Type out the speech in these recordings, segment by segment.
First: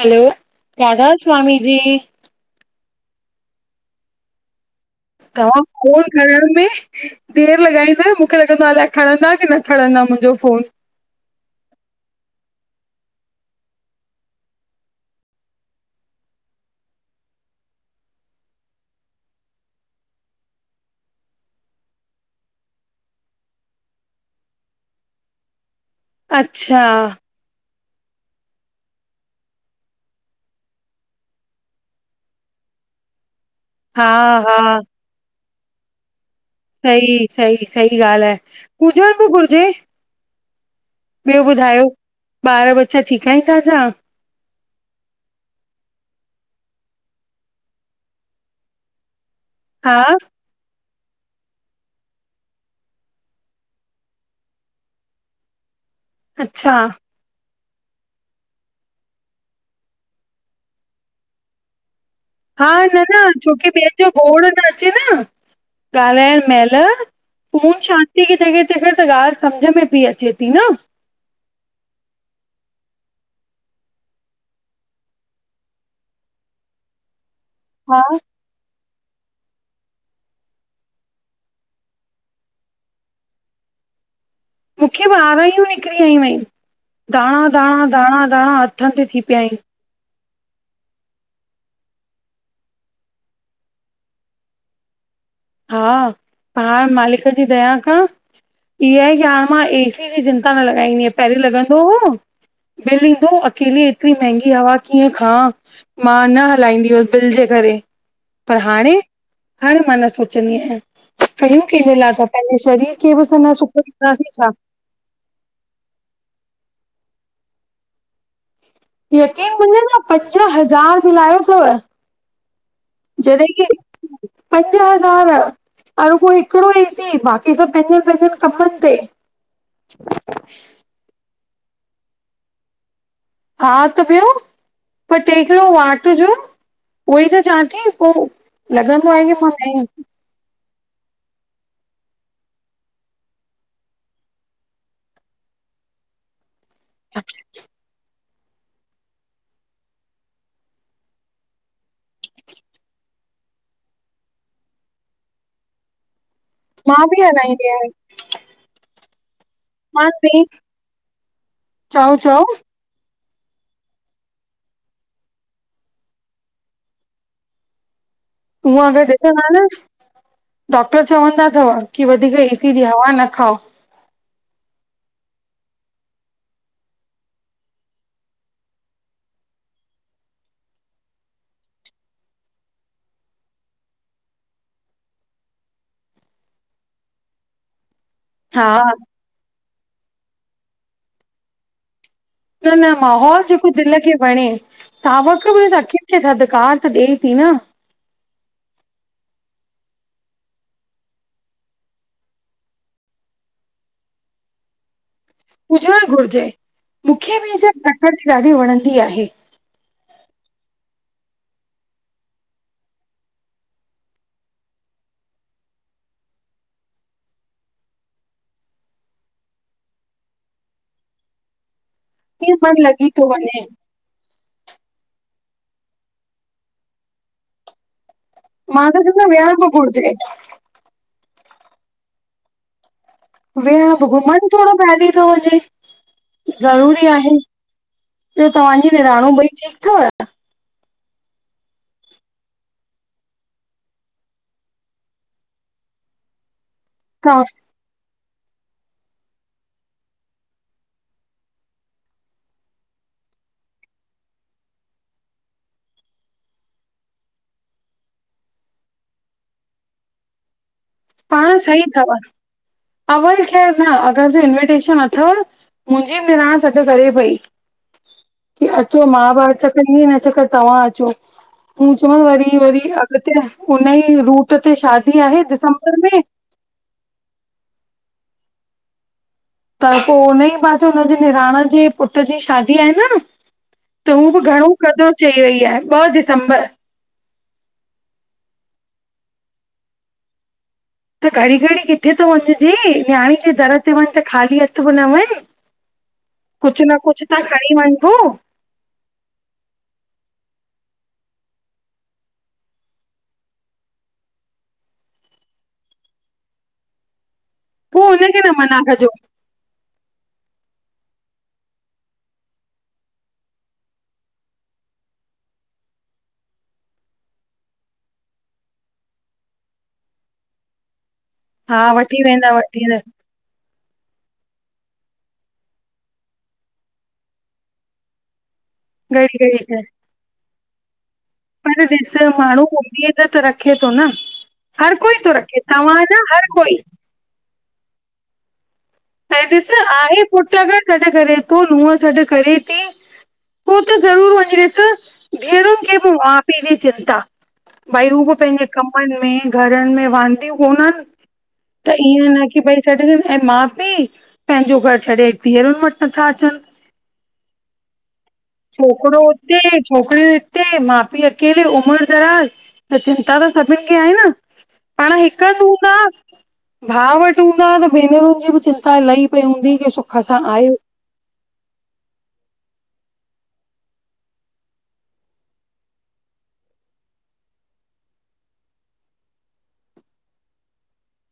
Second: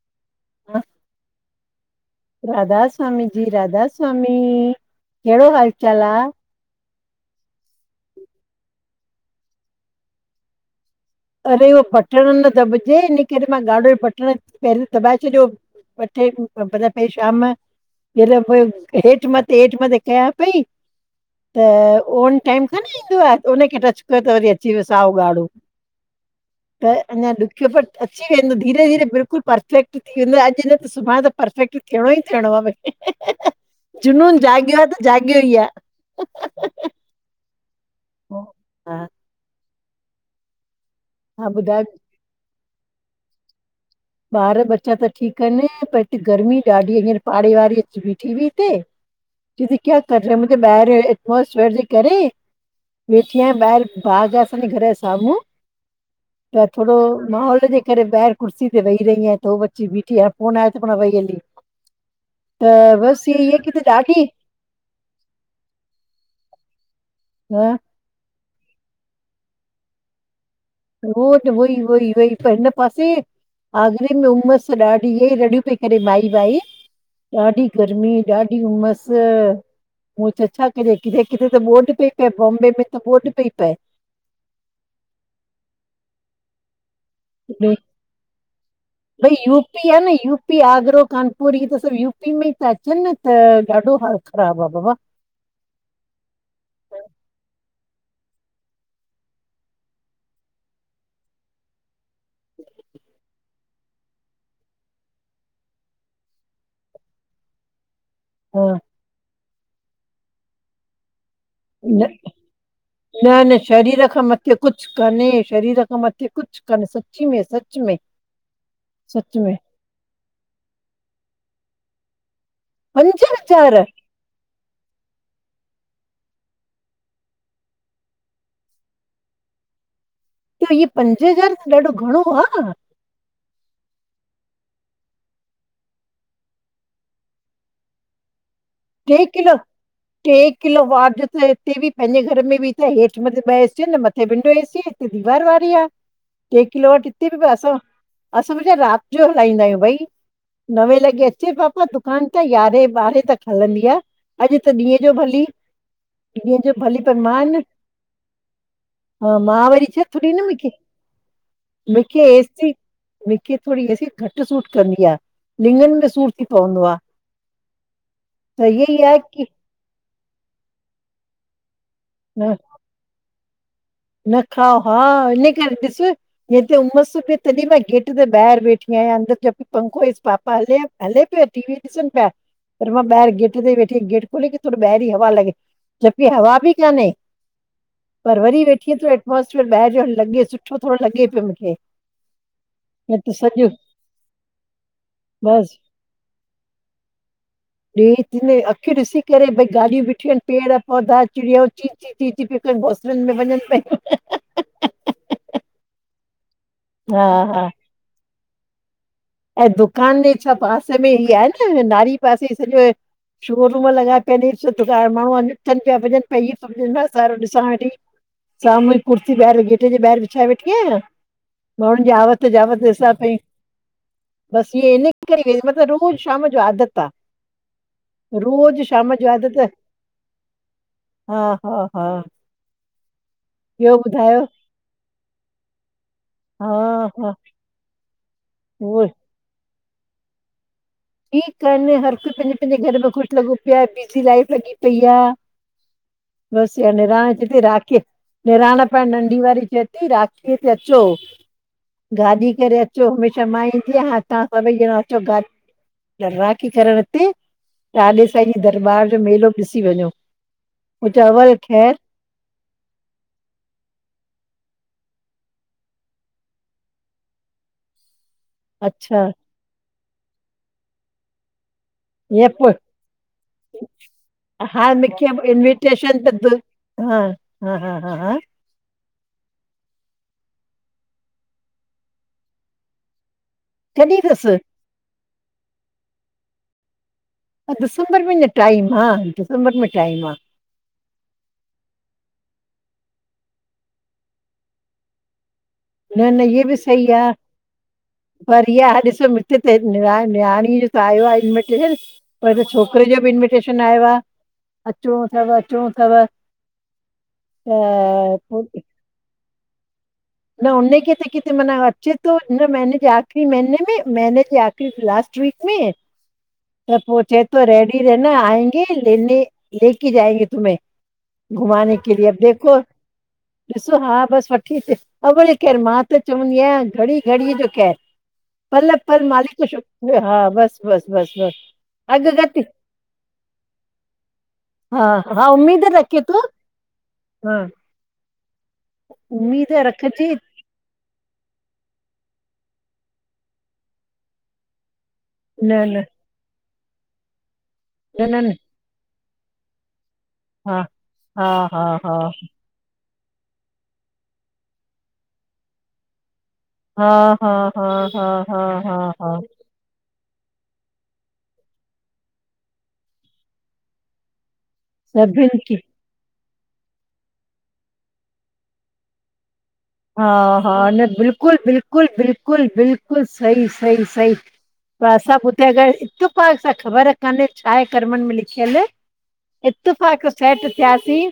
Hello! Radha Swami ji. Radha Swami ji. Radha Swami. कहिड़ो तव्हां, हाल चाल फोन आ? करण में देर लॻाईंदो, मूंखे लॻंदो आहे। अलाए खणंदा की न खणंदा मुंहिंजो फ़ोन। अरे, उहो बटण न दॿजे। इन करे मां ॻाढ़ो बटण पहिरियों दॿाए छॾियो। पठे, कूख़बर पई शाम। जल भ, हेठ मथे, हेठ मथे कयां पई। त उन टाइम खां न ईंदो आहे। उनखे टच कयो, त वरी अची वियो साओ ॻाढ़ो। अच्छा त अञा ॾु, बियोवट अची वेंदो, धीरे धीरे बिल्कुलु परफेक्ट थी वेंदो आहे। अॼु न त सुभाणे परफेक्ट घणो ई थियणो आहे। हा जुनून जाॻियो हा आहे। त जाॻियो ई आहे। सई, सई सी ॻाल्हि आहे। हा पुझंन बि घुरजे। ॿियो ॿुधायो, ॿार बच्चा ठीक आहिन तन्जा। ॿार बच्चा त ठीकु आहिन, पर हिते गर्मी ॾाढी हींअर पाड़े वाराड़ी अची बीठी बिई हिते। [inaudible] चैयति के, क्या कर रे? मुे बॿहिरतो एटमोसर् जे करेे। वेठी आहियां ॿाहेर, बाग ज असांजे घर जे साम्हूं। त अच्छा थोडो माहोल जे करे ॿाहिर कुर्सी वेी रहय त हू बची बीठी आहे। फोन आया त पो वईी हली। हा। त न न, बसि इहा इहा छोकी की त ॿियनि जो ॾाढी गोोड़ न चीन ॻाल्हाइण महिल हा ओम शान ट्रिगे त कथ त त ॻाल्हि सम्झ में पई अचे थी न हन ई इ वई पन पासे आगरे में उमस ॾाढी इअ ई रड़ियूं पई करे माई वाई ॾाढी हा गर्मी ॾाढीहूमस उह त छा क किथे किथे त ॿोि पई पए बॉम्बे में त ॿोॾि पई प मूंखेब आरायूं निकिरी आयूं आहिन। धाणा धाणा -धाणा -धाणा हथन ते थी भई पिया आहिन। न यूपी, आगरो, कानपुर, ई त सभु यूपी में ता अचन, न त ॾाढो हालत ख़राब आ। बाबा हा! पाण मालिक जी दया खां। इअ आहे। की हाणे मां एसी जी चिंता न लॻाईंदी आ पहिरीं लॻंदो हो बिल ईंदो। अकेली एतिरी महांगी हवा कीअं खां मां न हलाईंदी हुअस बिल जे करे। पर हा हाणे। हर मांणना सोचंदी आहियां। कयूं कइजे न लाये था। पहेजे शरीर के न डीन्दा सुख़ शरीर खां छा। मथे कुझु कन शरीर खां मथे कुझु कन सची में सच में। सच यकीन में मनींदा पंज हज़ार बिल आयो अथव। पंज जॾहिं की हज़ार पंज हज़ार। अय रूगो हिकिड़ो ईए सी बाक़ी सभु पंहिंजन -पंहिंजन कमन ते। त इह पंज हज़ार त ॾाढो घणो आ। हा! त ॿयो? पोहि, टेकड़ो वाटि जो उहोई त चवां थी पोइ टे किलो। टे किलो व त हिते बि पंहिंजे, घर में बि त हेठ मथे ॿ एसी आहिन। न मथे विंढो एसी आ। त दीवार वारारी आ। [inaudible] टे किलो वटि हिते, बि असां असां भा राति जो हलाईंदा आहियूं भई। नवे लॻे अचे, पापा दुकान त यारे ॿारें तक हलंदी आ। अॼु त ॾींहं जो भली, ॾींह जो भली पर बि मां हलाईंदी आहियां हा मां वरी वि छ थोॾी न मुखे चओ मुखे चओ एसी मूंखे थोॾी एसी घटि सूट कंदी आ लिङन में सूर थी पवंदो आ‌। हूूंअं अगर आहे की ॾिसंदा न डॉक्टर चवंदा अथव की वधीक न एसी जी हवा न खाओ। न खाव हा इन करे ॾिस हेत उमस सुपए तॾहिं मां गेट ते ॿाहिर बेठी आहियां अंदर जबक पंखोस पापा हले। हले पियो टी वी ॾिसण पया पर मां ॿहिर गेट ते ई वेठी गेट खोले त थोॾो बाहिरि ई हवा लॻे। जबकी हवा बि काने पर वरी हा वेठी त एटमोसफेयर ॿाहिरि जो लॻे सुठो थोॾो लॻे पियो मूंखे। न त -नमाहौल सॼो जेको दिल खे वणे। सावक बि बसि अखियुनि खे थधिकार त ॾेए थी न। अखियूं ॾिसी करे भई गॻाॾियूं बीठियूं आहिनि पेड़ पौधा चिड़िय टी टी पिकनि बोसलनि में वञनि पिय हुजण घुरजे मूंखे बि हा सभु प्रकृति ॾाढी वणंदी आहे। ऐं दुकान जे छा पासे में ई आहे न नारी पासे सॼो शोरूम लॻाए पिया सु माण्हू अ थनि पिया वञनि पई झ सो ॾिसां वेठी साम्हूं ई कुर्ती ॿाहिरि गेटे जे ॿाहिरि विछाए वेठी आयां। माण्हुनि जी आवत कीअं मन जावत लॻी हिॾिसां थो पई। वञे बस इ इन करे व मतिलब रोज़ शाम जो आदत आ। रोज़ मां त शाम चवंदमि जो आदत विहण बि घुरिजे हा- हा- हा। ॿियो वेह ॿुधायो? घुमनि थोॾो पहिली थो वञे हा, ज़रूरी आ। हा, ॿियो तव्हांजी उहो निणानूं ई ठीकु अथव? ठीकु आहेन हर कोई पंहिंजे -पंहिंजे घर में खुश लॻो पियो आहे बि लाइफ लगॻी पई आ। [inaudible] बसि ईया निराण तव्हां किथे राखीअ निणान पणु नंढी वारी चवे थी राखी ते अचो गाॾी करे अचो हमेशाह मां ईंदीयां हाण तव्हां सभई ॼणा अचो गाॾ त राकी करण हिते तालेसाईं जी दरबार जो मेलो ॿ ॾिसी वञो। पोइ चयो हल पाण सही ख़ैरु थव अवल ख़ैरु न अगरि जो इंविटेशन अथव मुंहिंजी निराण सॾ करे पई की अचो अच्छा मां ॿ हर चकर ईंदीमें हीन चक्कर तव्हां अचो हू चऊं ईअं वरी पोइ वरी अॻिते हुन ई रूट ते शादी आहे दिसम् स्टेशन तद् हा हा हा हा हा त पोइ हुन ई पासे हुनजे निराण जे पुट जी शादी आहे न त कॾहिं हू बि अथसि? घणो क़ॾऊं चई वई आहे ॿ दिसंबर हा दिसंबर में अञा टाइम आह दिसंबर में टाइम आ त घड़ी घड़ी किथे थो वञजे न्याणी जे दर ते वञ त ख़ाली हथ बि न वञ न न इहे बि कुझु न सही आ। कुझु त खणी वञॿो पर इया आह ॾिसो मिठ ते निराण नियाणी जो त आयो आहे इनविटेशन पर छोकिरे जो बि इंविटेशन आयो आहे अचणो थव अचणो थव त अ पो हुनखे न मना पोइ कजो न हुनखे त किथे माना अचे थो हिन महीने जे आखिरी महीने में महीने जे आख़ि लास्ट वीक में त पोइ चे थो रेडी रहना आएंगे लेने लेके जाएंगे तुमहें हा घुमाने के वठी लिए अब वेंदा देखो वठी वेंदा डिसो हा बस वठी अचे अवल ख़ैरु मां त चवंदी आहियां घड़ी घड़ीअ जो ख़ैरु पल पल घड़ी मालिक घड़ी को शुक हा बस बस बस बस अरे ॾिसण माण्हू अॻकथी उमयीद त रखे थो न हर हा कोई थो हा रखे उमेद तव्हां रखे न थो हर कोई हा ऐं ॾिस उम्मीद रख आहे पुट गॾ सॾ करे थो नूह सॾ करे थी पो त ज़रूर वंञेस न धिअरुनि खे न ॿि माउ पीउ ॼी चिंता भई हू न ॿि न न पंहिंॼे कमनि में घरनि में वांदियूं हा कोन्हनि हा हा त हा ईअं न की भई छॾडनि ऐं माउ पीउ पंहिंॼो घर छॾे धीअरुनि वटि नथा अचनि हा हा हा हा हा हा छोकिरो हा हुते छोकिरियूं हिते मा पी अकेले उमिर ॼराॼ़ त चिंता त सभिनि खे आहे न पांण हिक सभिनि हंद खे हूंदा भाउ वटि हूंदा त भेनरुनि ॼी ॿि चिंता लही पई हूंदी के सुख हा सां हा आयो न बिल्कुलु बिल्कुलु बिल्कुलु बिल्कुलु सही सही सही त असां ॿुधोआ अगरि इतफाक सां ख़बर कान्हे छा हे कर्मनि में लिखियल इतफ़ाक़ सेट थियासीं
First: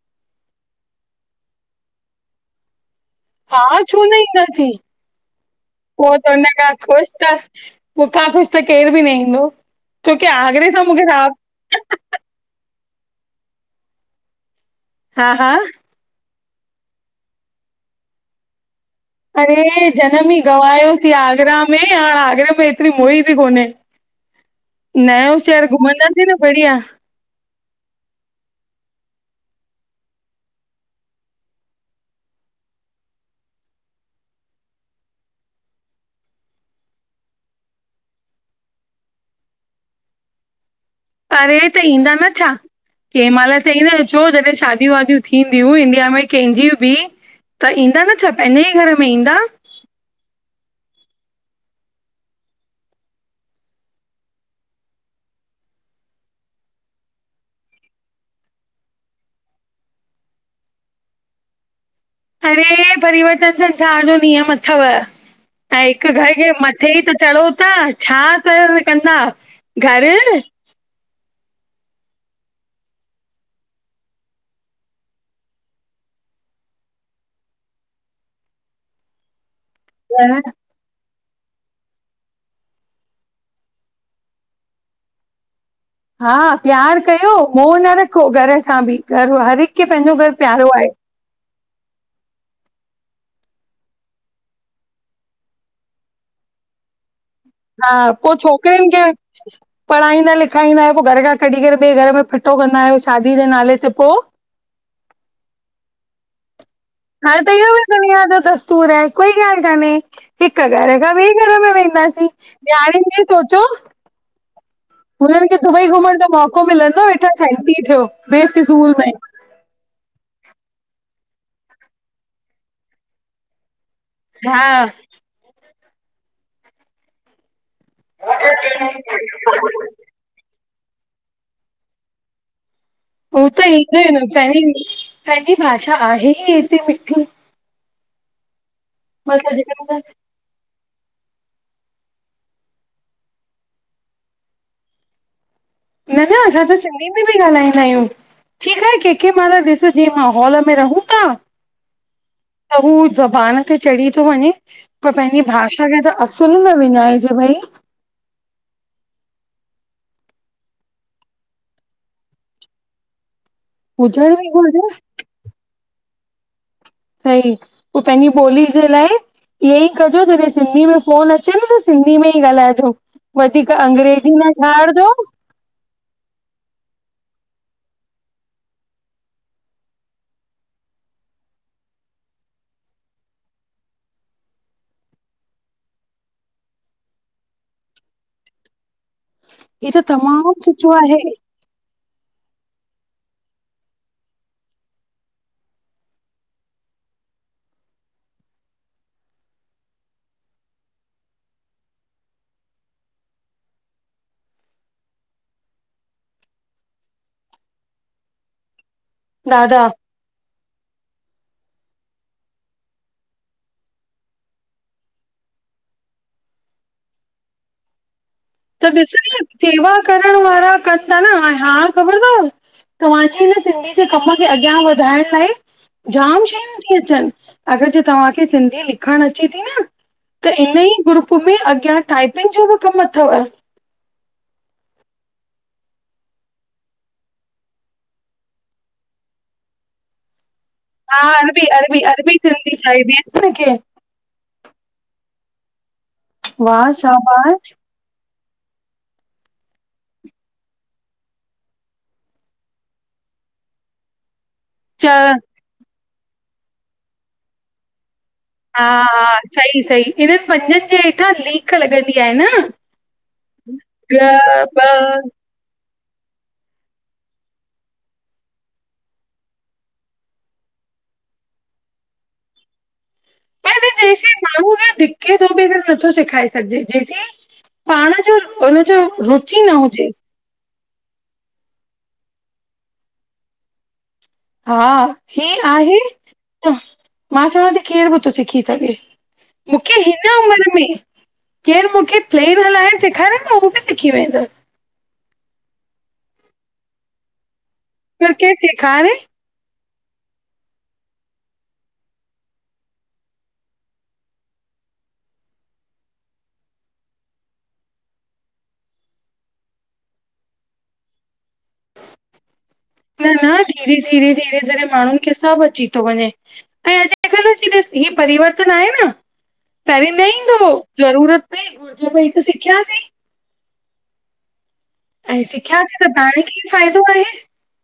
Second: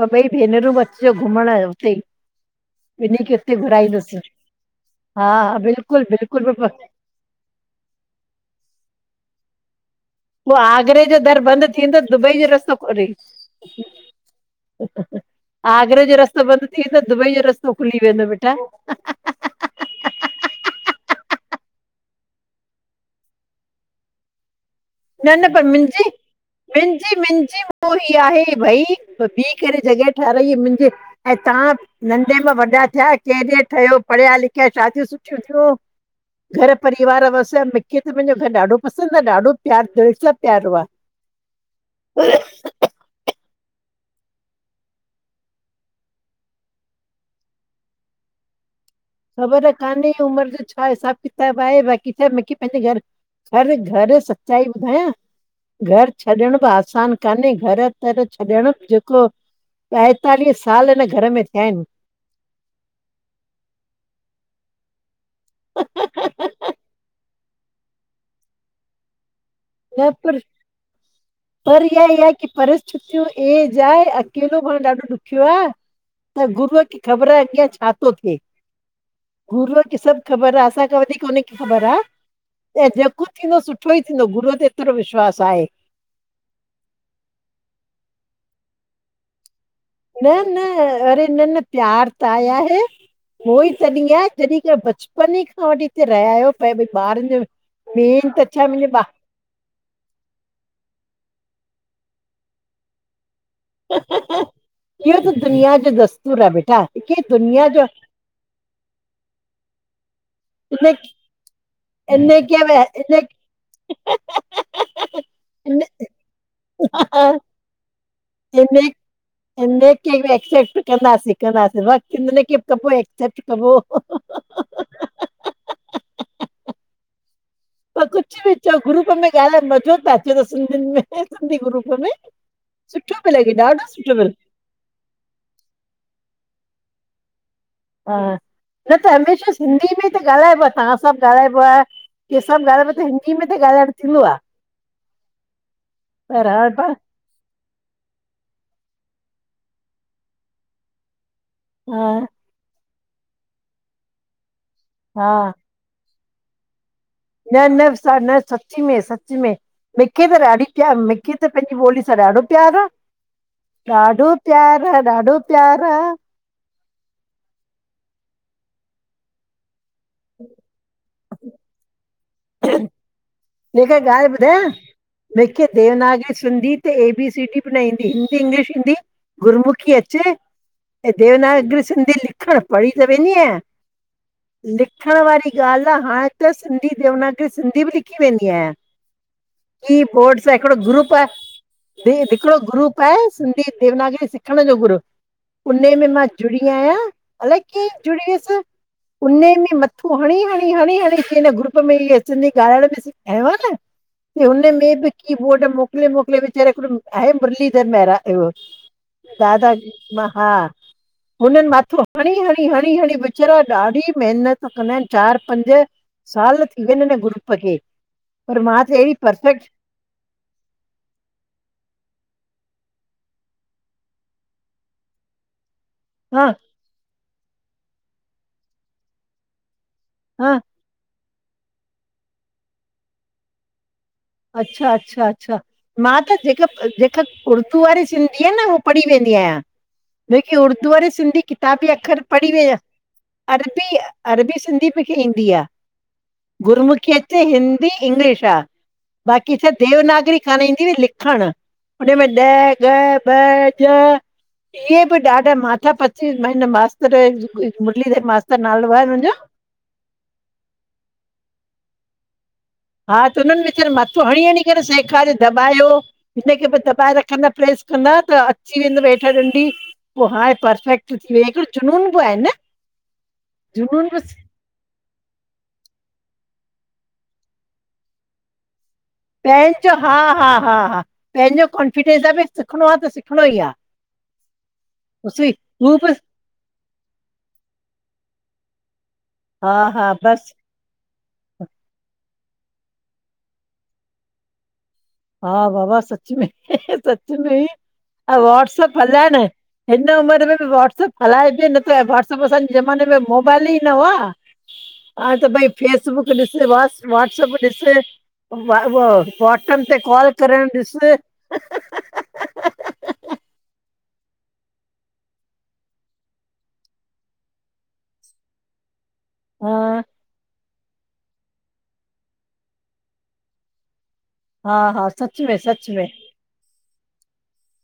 पो ॿई भेनरूं ॿि अचिॼो घुमंण उतेई हा छो न ईंदासीं हा बिल्कुलु पो तन बिल्कुलु बिल्कुलु। खां उहो ख़ुशि त मुखां खुश त केर ॿि न ईंदो छोकी पो सां आगरे मूंखे ॼो राब दर ॿंदि थींदो दुॿई ॼो रस्तो खुली हा हा आगरा ॼो रस्तो ॿंदि थी वेंदो दुॿई ॼो रस्तो खुली वेंदो ॿेटा अरे ॼनम ई गवायोसीं आगरा में हाण आगरा में एतिरी मोही ॿि कोन्हे। नयो शहर घुमंदासीं न ॿढ़िया। जी मिंजी मोही आहे भई पो ॿीह करे जॻहि ठाहराइ मुंजे ऐं तहां नंढे में वॾा थिया केॾे ठहियो पढ़िया लिखिया शादियूं सुठियूं थियूं घर परिवार वसिया मिखे त मिंॼो घरु ॾाढो पसंदि आ ॾाढो प्यार दिलि सां प्यारो आ। अरे त ईंदा न छा? कंहिं महिल त ईंदा न छो ॼॾहिं शादियूं वादियूं थींदियूं इंडिया में कंहिंजी ॿि त ईंदा न छा पंहिंॼे ई घर में ख़ॿर कान्हे उमिर ॼो छा हिसाॿु किताॿु आहे ॿाक़ी छा मिखे पंहिंॼे घर हर घर सच्चाई ॿुधायां घरु छॾणु ॿि आसान कान्हे घरु तर छॾण ॼेको ॿाएतालीह साल हिन घर में थिया हिन। अरे परिवर्तन संसार ॼो नियम अथव। ऐं हिक घर खे मत्थे ई त चढ़ो ता छा कयो हे कंदा। घर न पर, [inaudible] पर ईहा ईहाए की परिस्थतियूं एॼ आहे अकेलो पांण ॾाढो ॾुखियो आ। त गुरूअ खे ख़बर अॻियां छा तो थे गुरूअ खे सभु ख़बर आ असांखां वधीक उन्हे खे ख़बर आ ऐं ॼेको थींदो सुठो ई थींदो गुर एतिरो विश्वास आहे। हा प्यारु कयो मोह न रखो घर सां ॿि घर आ हर हिकु न न अरे न न प्यार ताए आहे। उहोई तॾीहिं आहे जॾीहिं खां बचपन ई खां वठी हिते रहिया आहियो पए भई ॿारनि हा मेन पो त छा छोकिरिनि खे मुंहिंजे पढ़ाईंदा लिखाईंदा आयो पो घर खां कढी करे ॿे घर में फिटो कंदा आयो शादी जे नाले त पो इहो त दुनिया ॼो दस्तूर आ बेटा। के हांणें त दुनिया इहो ॿि जो दुुनिया ॼो दस्तूर आ कोई गाल कान्हे। हिक इन घर खां ॿे घर में वेंदासीं इन खे बि न्याणियुनि जो इन सोचो। हुननि खे इन दुॿई घुमंण ॼो मौको मिलंदो वेठां सेंटी थियो ॿेफ़िज़ूल में इन्हेखे ॿि एक्सेप्ट कंदासी कंदासी वक़्त इननखे ॿि कॿो एक्सेप्ट कॿो। हा, प कुछु ॿि चओ ग्रुप में ॻाल्हाए मॼो़ त अचे तो सिंधियुनि में सिंधी ग्रुप में। सुठो पियो उह लॻे त ॾाढो ईंदो ई सुठो न पियो पहिरीं पंहिंजी भाषा आहे ई एतिरी मिठी। हा न त हमेशह मतिलब सिंधी जेका में त ॻाल्हाइबो आ तव्हां सभु ॻाल्हाइबो आ कि सभु ॻाल्हाइबो त हिंदी में त ॻाल्हाइण थींदो आ। न न असां हाणे त पाण सिंधी दी में ई ॻाल्हाईंदा आहियूं ठीकु आहे के के माल ॾिसजे मांहोल में रहूं था। हा, त हू ज़बान ते चढ़ी थो वञे पर हा पंहिंजी भाषा खे त असुल न विञाए न न विसार न सा सच में सच में मिखे त ॾाढी प्य मिखे त पंहिंजी ॿोली सां ॾाढो प्यार आ। ॾाढो हुजण बि घुरिजे प्यार आहे, ॾाढो प्यार आ। सही पो पंहिंजी ॿोली जे लाइ इहई कजो जॾहिं सिंधी में फ़ोन अ चे न त सिंधी में ई ॻाल्हाइजो वधीक लेकिन ॻाल्हि अंग्रेजी न ॿुधायां झाड़जो मूंखे देवनागरी सिंधी ते ए बी सी डी बि ना ईंदी हिंदी इंग्लिश ईंदी गुरुमुखी अचे, ऐं देवनागरी सिंधी लिखण पढ़ी त वेंदी आहिंया लिखण वारी ॻाल्हि आ हाणे त सिंधी देवनागरी सिंधी बि लि थी वेंदी आहियां ही त की बोर्ड तमामु सा हिकिड़ो सुठो ग्रुप आहे ही हिकिड़ो ग्रुप आहे सिंधी देवनागरी सिखण जो ग्रुप उन्हे में मां जुड़ी आहियां अलाए कीअं जुड़ी वियसि उन्हे में मथो हणी, हणी, हणी, हणी इन ग्रुप में इह सिंधी ॻालाइण एहिड़ो त की हुनमें बि की-बोर्ड मोकिले, मोकिले वेचारो हिकड़ो आहे मुरलीधर महिरा इहो [inaudible] दादा महा हुननि मथो हणी, हणी, हणी, हणी वेचारा ॾाढी महिनत कंदा आहिनि चार पंज साल थी वियनि हून ग्रुप खे पर मां त अहिड़ी ॾिस नीअ परफेक्ट सेवा करण वारा कनि था न हां हाणे ख़बर अथव तव्हांजे हिन सिंधी जे कम खे अॻियां वधाइण लाइ जाम हा शयूं थी अचनि अगरि जे तव्हांखे सिंधी लिखणु अचे थी न त हा इन ई ग्रुप में अॻियां टाइपिंग जो बि कमु अथव अच्छा, अच्छा, अच्छा मां त जेका जेका उर्दू वारी सिंधी आहे न उहा पढ़ी वेंदी आहियां जेकी उर्दू वारी हा सिंधी अरबी किताबी अरबी अखर अरबी पढ़ी वे सिंधी चइबी आहे न हिनखे अरबी अरबी सिंधी मूंखे ईंदी आ, वाह गुरुमुखी अचे, शाबाश हिंदी, इंग्लिश आ बाक़ी छा देवनागरी कान्ह ईंदी हुई लिखण हुन में ॾ ॻ ॿ ॼ इहे बि चओ ॾाढा माथा पची हिन मास्तरु मुरलीधर मास्तर हा, नालो आहे हुनन जो हा, सही सही हिननि पंजनि जे हेठां लीक लॻंदी आहे न हा त उन्हनि वेचारनि ग मथो हणी हणी ॿ करे सेखारियनि दॿायो हिनखे बि दॿाए रखंदा प्रेस कंदा त अची वेंदव हेठि ॾंडी पो हाणे परफेक्ट थी वइयां हिकिड़ो जुनून बि आहे न पर बि जेसीं माण्हू न धिक के तो बि नथो सेखाए सघिजे जेसीं पाण जो उन्ह़ जो पंहिंजो हा, हा, हा, हा पंहिंजो कॉन्फिडेंस आहे भई सिखणो आ त सिखणो ई आ हा उसवी ही तूं आहे बि त मां चवां थी केर बि थो सिखी सघे हा मूंखे हा हिन बसि उमिरि में केरु मूंखे प्लेन हलाइण सेखारे न हू बि सिखी वेंदस हा बाबा सच में सच में इ पर अ केरु वॉट्सअप सेखारे हलायण हिन उमिरि में बि वाट्सअप हलाइजे नथो अंए वाट्सअप असांजे ज़माने में मोबाइल ई न हुआ हाण त भई फेसबुक ॾिस व व्हाट्सअप ॾिस वा व वॉटसनि ते कॉल करणु ॾिसु न न धीरे-धीरे, धीरे करे माणहुन खे सभ अची तो वञे ऐं अॼुकल्ह जी रसती ही परिवर्तन आए न हा पहिरीं न ईंदो हो ज़रूरत पई घुर्ज पई त सिखयासीं हा हा सच ऐं में सच सिखयासीं में त पाण खे ई फ़ाइदो आहे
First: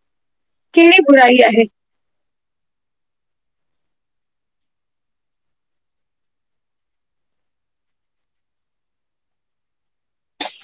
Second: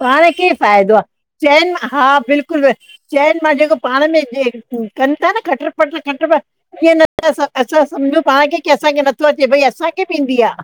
पाण खे ई फाइदो आ कहिड़ी बुराई आहे चैन मां हा बिल्कुल चैन मां जेको पाण में जे कन ता न खटर-पटर, खट-पट कीअं न असां असां सम्झूं पाण खे की असांखे नथो अचे भई असांखे बि ईंदी आ।